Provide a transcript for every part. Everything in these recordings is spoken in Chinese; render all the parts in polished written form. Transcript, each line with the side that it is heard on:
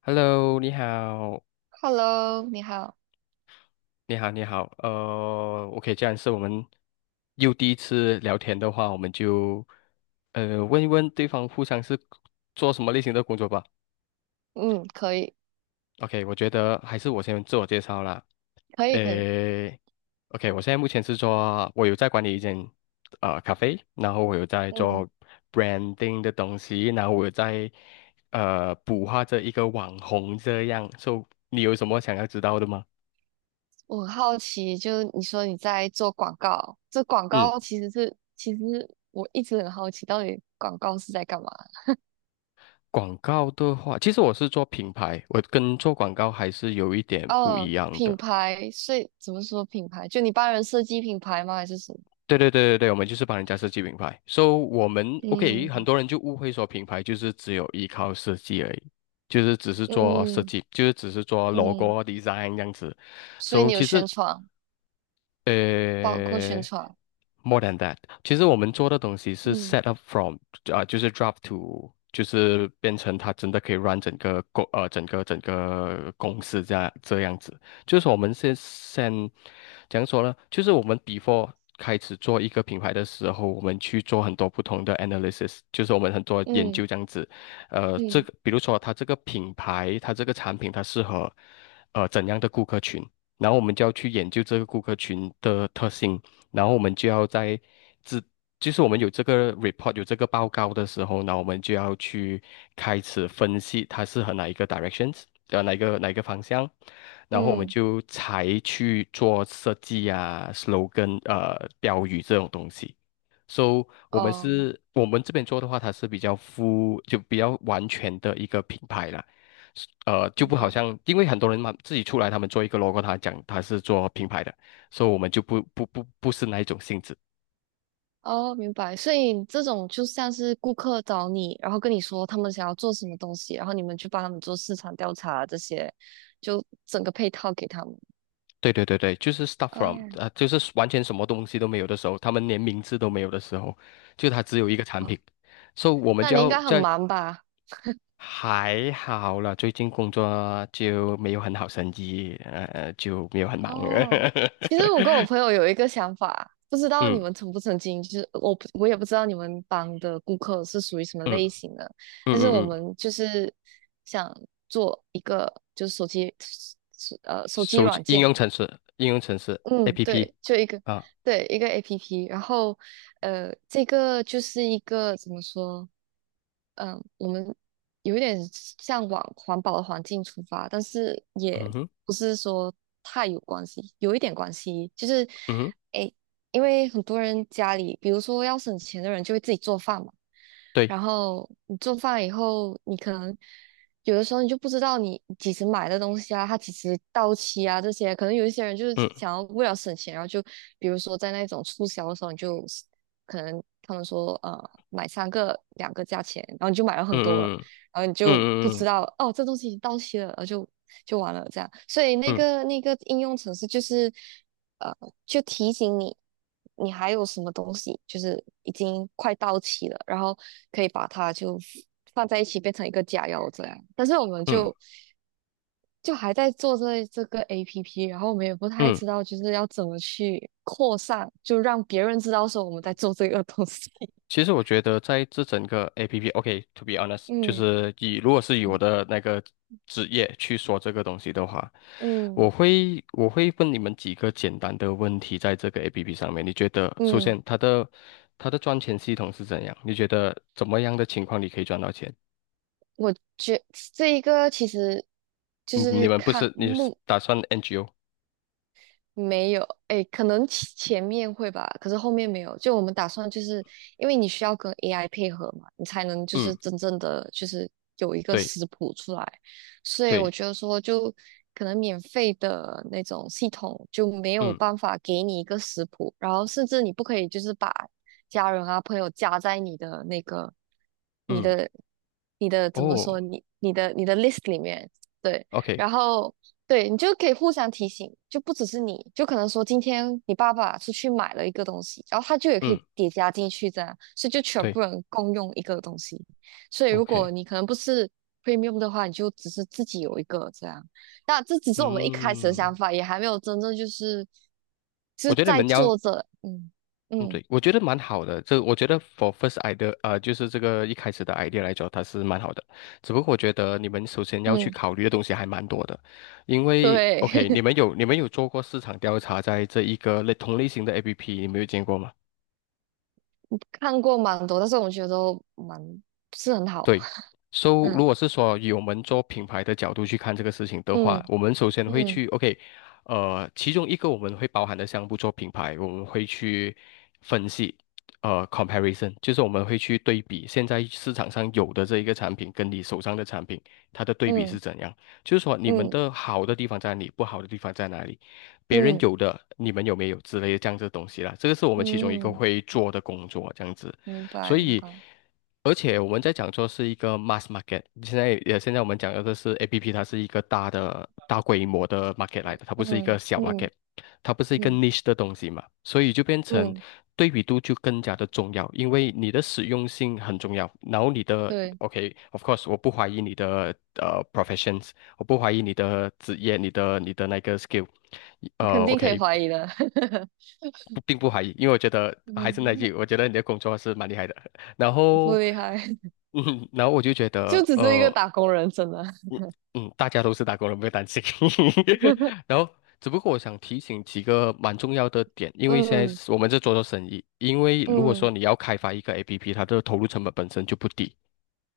left: Hello,你好，
right: Hello，你好。
left: 你好，你好，呃，OK,这样是我们又第一次聊天的话，我们就问一问对方互相是做什么类型的工作吧。
right: 嗯，可以，
left: OK,我觉得还是我先自我介绍啦。
right: 可以，可以。
left: 诶，OK,我现在目前是做，我有在管理一间咖啡，然后我有在
right: 嗯，
left: 做 branding 的东西，然后我有在捕获着一个网红这样。So,你有什么想要知道的吗？
right: 我很好奇，就是你说你在做广告，这广
left: 嗯。
right: 告其实是，其实我一直很好奇，到底广告是在干嘛？
left: 广告的话，其实我是做品牌，我跟做广告还是有一点不
right: 哦，
left: 一样
right: 品
left: 的。
right: 牌，所以怎么说品牌？就你帮人设计品牌吗？还是什么？
left: 对对对对对，我们就是帮人家设计品牌。So 我们 OK,很
right: 嗯
left: 多人就误会说品牌就是只有依靠设计而已，就是只是做设
right: 嗯
left: 计，就是只是做 logo
right: 嗯，
left: 啊 design 这样子。
right: 所以
left: So
right: 你有
left: 其实
right: 宣传，包括
left: 呃
right: 宣传。
left: ，more than that,其实我们做的东西是
right: 嗯
left: set up from 啊、就是 drop to,就是变成它真的可以 run 整个整个公司这样子。就是说我们先怎样说呢？就是我们 before 开始做一个品牌的时候，我们去做很多不同的 analysis,就是我们很多研
right: 嗯
left: 究这样子。这
right: 嗯
left: 个比如说它这个品牌，它这个产品它适合怎样的顾客群。然后我们就要去研究这个顾客群的特性，然后我们就要在自，就是我们有这个 report 有这个报告的时候，那我们就要去开始分析它适合哪一个 directions,哪一个方向，然后我们
right: 嗯，
left: 才去做设计啊、slogan 标语这种东西。So,我们
right: 哦，
left: 是，我们这边做的话，它是比较 比较完全的一个品牌啦。是就
right: 明
left: 不好
right: 白。
left: 像，因为很多人嘛，自己出来，他们做一个 logo,他讲他是做品牌的，所以我们就不是那一种性质。
right: 哦，明白。所以这种就像是顾客找你，然后跟你说他们想要做什么东西，然后你们去帮他们做市场调查这些，就整个配套给他们。
left: 对对对对，就是 start from,
right: 哦，
left: 就是完全什么东西都没有的时候，他们连名字都没有的时候，就它只有一个产品。
right: 好，
left: 所以，我们
right: 那
left: 就
right: 你应
left: 要
right: 该很
left: 在
right: 忙吧？
left: 还好了，最近工作就没有很好生意，就没有很忙。
right: 哦，其实我跟我朋友有一个想法，不知道你
left: 嗯
right: 们曾不曾经，就是我也不知道你们帮的顾客是属于什么
left: 嗯
right: 类型的，
left: 嗯
right: 但是我
left: 嗯嗯，
right: 们就是想做一个就是手机
left: 手机
right: 软
left: 应
right: 件。
left: 用程式，应用程式
right: 嗯，
left: APP
right: 对，就一个，
left: 啊，
right: 对，一个 APP，然后，这个就是一个怎么说？嗯，我们有一点向往环保的环境出发，但是也
left: 嗯哼
right: 不是说太有关系，有一点关系，就是，
left: 嗯哼，
right: 诶，因为很多人家里，比如说要省钱的人就会自己做饭嘛，
left: 对，
right: 然后你做饭以后，你可能有的时候你就不知道你几时买的东西啊，它几时到期啊，这些可能有一些人就是
left: 嗯
right: 想要为了省钱，然后就比如说在那种促销的时候，你就可能他们说买三个两个价钱，然后你就买了很多了，
left: 嗯
right: 然后你
left: 嗯
right: 就不
left: 嗯
right: 知
left: 嗯
right: 道哦这东西已经到期了，然后就完了这样。所以那
left: 嗯
right: 个那个应用程式就是呃就提醒你你还有什么东西就是已经快到期了，然后可以把它就放在一起变成一个假药这样。但是我们
left: 嗯嗯
right: 就还在做这个 APP，然后我们也不太
left: 嗯，
right: 知道就是要怎么去扩散，就让别人知道说我们在做这个东西。
left: 其实我觉得在这整个 APP,OK,to be honest,就
right: 嗯
left: 是以如果是以我的那个职业去说这个东西的话，我
right: 嗯
left: 会我会问你们几个简单的问题，在这个 APP 上面，你觉得首
right: 嗯，
left: 先它的赚钱系统是怎样？你觉得怎么样的情况你可以赚到钱？
right: 我觉这一个其实就
left: 嗯你
right: 是
left: 们不是，你是打算 NGO?
right: 没有，哎，可能前面会吧，可是后面没有。就我们打算，就是因为你需要跟 AI 配合嘛，你才能就是
left: 嗯，
right: 真正的就是有一个
left: 对
right: 食谱出来。所以我
left: 对，
right: 觉得说，就可能免费的那种系统就没有
left: 嗯
right: 办法给你一个食谱，然后甚至你不可以就是把家人啊朋友加在你的那个你
left: 嗯，
right: 的你的怎么
left: 哦
right: 说你的 list 里面，对。
left: ，OK,
right: 然后对你就可以互相提醒，就不只是你，就可能说今天你爸爸出去买了一个东西，然后他就也可以
left: 嗯，
right: 叠加进去这样，所以就全部
left: 对
right: 人共用一个东西。所以如果
left: ，OK,
right: 你可能不是 premium 的话，你就只是自己有一个这样。那这只是我们一开始的
left: 嗯，
right: 想法，也还没有真正就是就
left: 我
right: 是
left: 觉得你
right: 在
left: 们要，
right: 做着，嗯
left: 嗯，
right: 嗯
left: 对，我觉得蛮好的。这我觉得 for first idea,就是这个一开始的 idea 来讲，它是蛮好的。只不过我觉得你们首先要去
right: 嗯，
left: 考虑的东西还蛮多的，因为
right: 对，
left: OK,你们有做过市场调查，在这一个类同类型的 APP,你们有见过吗？
right: 看过蛮多，但是我们觉得都蛮不是很好，
left: 对，so
right: 嗯
left: 如果是说以我们做品牌的角度去看这个事情的话，
right: 嗯
left: 我们首先会
right: 嗯
left: 去 OK,其中一个我们会包含的项目做品牌，我们会去分析，comparison,就是我们会去对比现在市场上有的这一个产品跟你手上的产品，它的对比是
right: 嗯
left: 怎样，就是说你们
right: 嗯。
left: 的好的地方在哪里，不好的地方在哪里，别人
right: 嗯
left: 有的你们有没有之类的这样子的东西啦，这个是我们其中一个
right: 嗯，
left: 会做的工作，这样子。
right: 明
left: 所
right: 白明
left: 以
right: 白，
left: 而且我们在讲说是一个 mass market,现在我们讲的这是 APP,它是一个大规模的 market 来的，它不是一个
right: 嗯
left: 小 market,
right: 嗯
left: 它不是一个
right: 嗯
left: niche 的东西嘛，所以就变成
right: 嗯，
left: 对比度就更加的重要，因为你的实用性很重要，然后你的
right: 对，
left: OK,of course,我不怀疑你的professions,我不怀疑你的职业，你的那个 skill,
right: 你
left: 呃
right: 肯定可以
left: OK。
right: 怀疑的，
left: 不并不怀疑，因为我觉得还是那
right: 嗯，
left: 句，我觉得你的工作是蛮厉害的。然
right: 不
left: 后，
right: 厉害，
left: 然后我就觉
right: 就
left: 得，
right: 只是一个打工人，真的，
left: 嗯大家都是打工人，不要担心。然后，只不过我想提醒几个蛮重要的点，因为现在
right: 嗯
left: 是我们在做做生意，因为如果
right: 嗯，
left: 说你要开发一个 APP,它的投入成本本身就不低，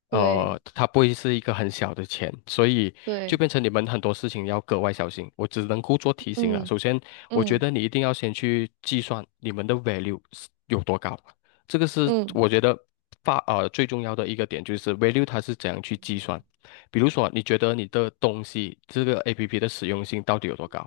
right: 对
left: 它不会是一个很小的钱，所以就
right: 对，
left: 变成你们很多事情要格外小心。我只能够做提醒了。
right: 嗯
left: 首先，我觉
right: 嗯
left: 得你一定要先去计算你们的 value 是有多高，这个是
right: 嗯，
left: 我觉得最重要的一个点，就是 value 它是怎样去计算。比如说，你觉得你的东西这个 APP 的实用性到底有多高？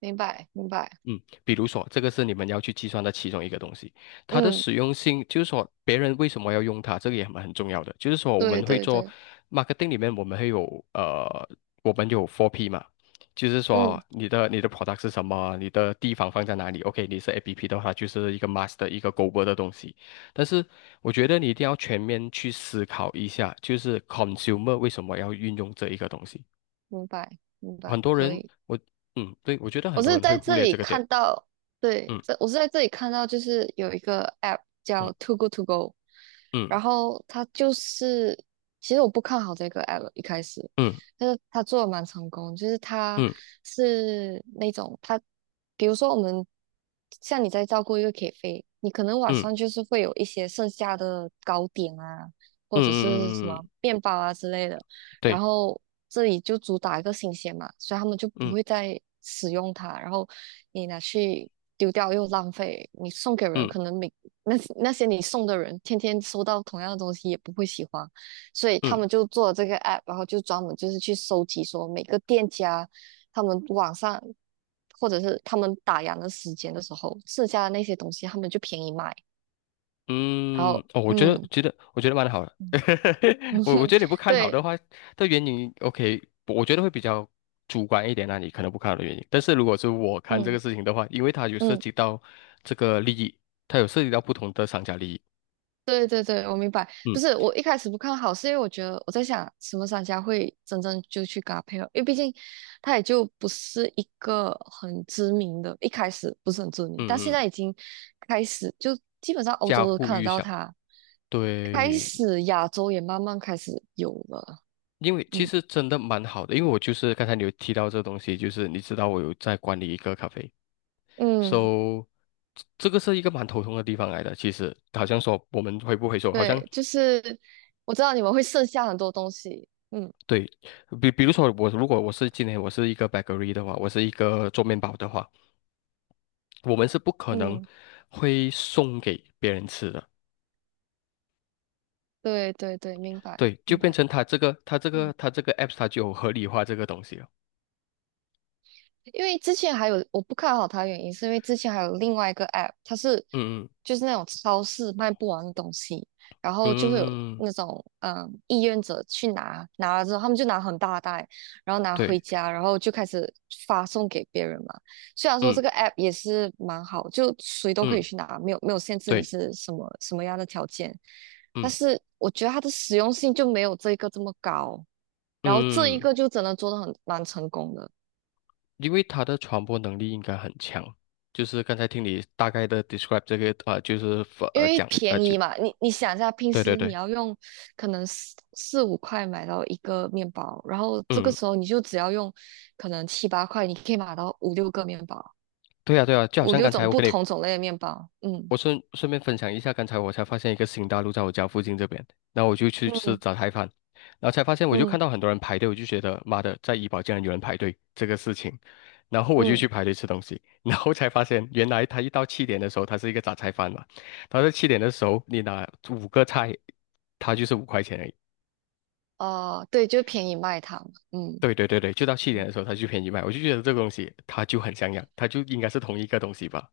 right: 明白明白，
left: 嗯，比如说，这个是你们要去计算的其中一个东西，它的
right: 嗯，
left: 使用性，就是说别人为什么要用它，这个也蛮很重要的。就是说，我
right: 对
left: 们会
right: 对
left: 做
right: 对，
left: marketing 里面，我们会有呃，我们有 four p 嘛，就是
right: 嗯，
left: 说你的 product 是什么，你的地方放在哪里。OK,你是 APP 的话，就是一个 mass 的一个 global 的东西。但是我觉得你一定要全面去思考一下，就是 consumer 为什么要运用这一个东西。
right: 明白明
left: 很
right: 白，
left: 多
right: 可
left: 人，
right: 以。
left: 我对，我觉得很
right: 我
left: 多
right: 是
left: 人会
right: 在
left: 忽
right: 这
left: 略
right: 里
left: 这个点。
right: 看到，对，
left: 嗯。嗯。
right: 这我是在这里看到，就是有一个 app 叫 t o g o To Go，
left: 嗯
right: 然后它就是，其实我不看好这个 app 一开始，
left: 嗯
right: 但是它做的蛮成功，就是它
left: 嗯
right: 是那种它，比如说我们像你在照顾一个 K 飞，你可能晚
left: 嗯
right: 上就是会有一些剩下的糕点啊，
left: 嗯
right: 或者是什
left: 嗯嗯
right: 么
left: 嗯，
right: 面包啊之类的。然
left: 对，
right: 后这里就主打一个新鲜嘛，所以他们就不
left: 嗯
right: 会再使用它。然后你拿去丢掉又浪费，你送给人
left: 嗯
right: 可能那那些你送的人天天收到同样的东西也不会喜欢，所以他
left: 嗯
right: 们就做了这个 app，然后就专门就是去收集说每个店家他们网上或者是他们打烊的时间的时候剩下的那些东西，他们就便宜卖。然
left: 嗯，
right: 后
left: 哦，
right: 嗯
left: 我觉得蛮好的，
right: 嗯
left: 我
right: 哼，
left: 觉得你不看好的
right: 对
left: 话，的原因，OK,我觉得会比较主观一点那、你可能不看好的原因，但是如果是我看这个
right: 嗯
left: 事情的话，因为它有涉
right: 嗯。
left: 及到这个利益，它有涉及到不同的商家利益，
right: 对对对，我明白。不
left: 嗯
right: 是我一开始不看好，是因为我觉得我在想，什么商家会真正就去搭配合？因为毕竟他也就不是一个很知名的，一开始不是很知名，但现
left: 嗯嗯，
right: 在已经开始，就基本上欧
left: 家喻
right: 洲都
left: 户
right: 看得到
left: 晓。
right: 他，开
left: 对，
right: 始亚洲也慢慢开始有了。
left: 因为其
right: 嗯
left: 实真的蛮好的，因为我就是刚才你有提到这东西，就是你知道我有在管理一个咖啡，
right: 嗯，
left: So,这个是一个蛮头痛的地方来的。其实，好像说我们回不回收，好像
right: 对，就是我知道你们会剩下很多东西。嗯
left: 对，比如说我如果我是今天我是一个 bakery 的话，我是一个做面包的话，我们是不可能
right: 嗯，
left: 会送给别人吃的。
right: 对对对，明白
left: 对，就
right: 明
left: 变
right: 白。
left: 成他这个 apps 它就有合理化这个东西了。
right: 因为之前还有我不看好它的原因，是因为之前还有另外一个 app，它是
left: 嗯
right: 就是那种超市卖不完的东西，然后就会有
left: 嗯嗯，嗯
right: 那种意愿者去拿，拿了之后他们就拿很大袋，然后拿回
left: 对，
right: 家，然后就开始发送给别人嘛。虽然说
left: 嗯
right: 这个 app 也是蛮好，就谁都可以
left: 嗯
right: 去拿，没有没有限制你
left: 对，
right: 是什么什么样的条件，但
left: 嗯
right: 是我觉得它的实用性就没有这一个这么高，然后这一
left: 嗯。
right: 个就真的做的很蛮成功的。
left: 因为它的传播能力应该很强，就是刚才听你大概的 describe 这个啊、呃就是
right: 因
left: 呃
right: 为
left: 讲啊呃
right: 便
left: 就
right: 宜嘛，你想一下，平
left: 对对
right: 时你
left: 对，
right: 要用可能四五块买到一个面包，然后这个
left: 嗯，
right: 时候你就只要用可能七八块，你可以买到五六个面包，
left: 对呀啊对呀啊，就好
right: 五
left: 像
right: 六
left: 刚才
right: 种
left: 我
right: 不
left: 跟你，
right: 同种类的面包。嗯
left: 我顺便分享一下，刚才我才发现一个新大陆在我家附近这边，然后我就去吃
right: 嗯
left: 早菜饭，然后才发现我就看
right: 嗯
left: 到很多人排队，我就觉得妈的，在怡保竟然有人排队这个事情，然后我就
right: 嗯，
left: 去排队吃东西，然后才发现原来他1到7点的时候，他是一个杂菜饭嘛，他在七点的时候你拿5个菜，他就是5块钱而已。
right: 哦、对，就便宜卖它嘛嗯
left: 对对对对，就到去年的
right: 嗯，
left: 时候，他就便宜卖，我就觉得这个东西他就很像样，他就应该是同一个东西吧。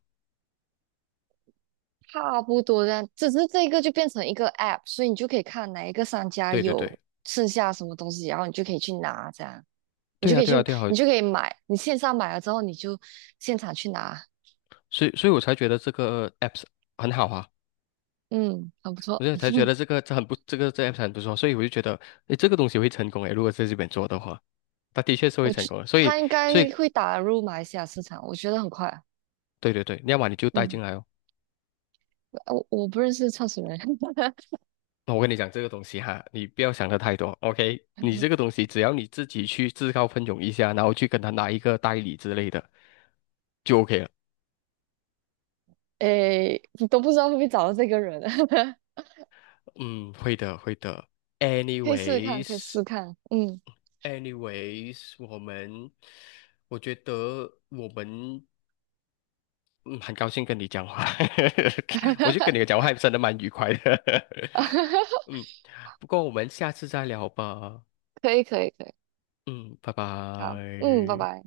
right: 差不多这样，只是这个就变成一个 app，所以你就可以看哪一个商家
left: 对对
right: 有
left: 对，
right: 剩下什么东西，然后你就可以去拿，这样你
left: 对
right: 就
left: 啊，
right: 可以
left: 对
right: 去，
left: 啊，对啊，
right: 你就可以买，你线上买了之后，你就现场去拿。
left: 所以我才觉得这个 apps 很好啊，
right: 嗯，很不错。
left: 我就才觉 得这个这 apps 很不错，所以我就觉得，诶，这个东西会成功诶，如果在这边做的话，它的确是会
right: 我
left: 成
right: 觉
left: 功的，所以
right: 他应
left: 所以
right: 该会打入马来西亚市场，我觉得很快。
left: 对对对，要么你就带进
right: 嗯，
left: 来哦。
right: 我不认识创始人，
left: 那我跟你讲这个东西哈，你不要想的太多，OK?你这个 东西只要你自己去自告奋勇一下，然后去跟他拿一个代理之类的，就 OK 了。
right: 诶，你都不知道会不会找到这个人，
left: 嗯，会的，会的。
right: 可以试试看，可以试
left: Anyways,anyways,
right: 试看。嗯，
left: 我们，我觉得我们，嗯，很高兴跟你讲话，我觉得跟你 讲话还真的蛮愉快的。嗯，不过我们下次再聊吧。
right: 可以，可以，可以。
left: 嗯，拜
right: 好，嗯，拜
left: 拜。
right: 拜。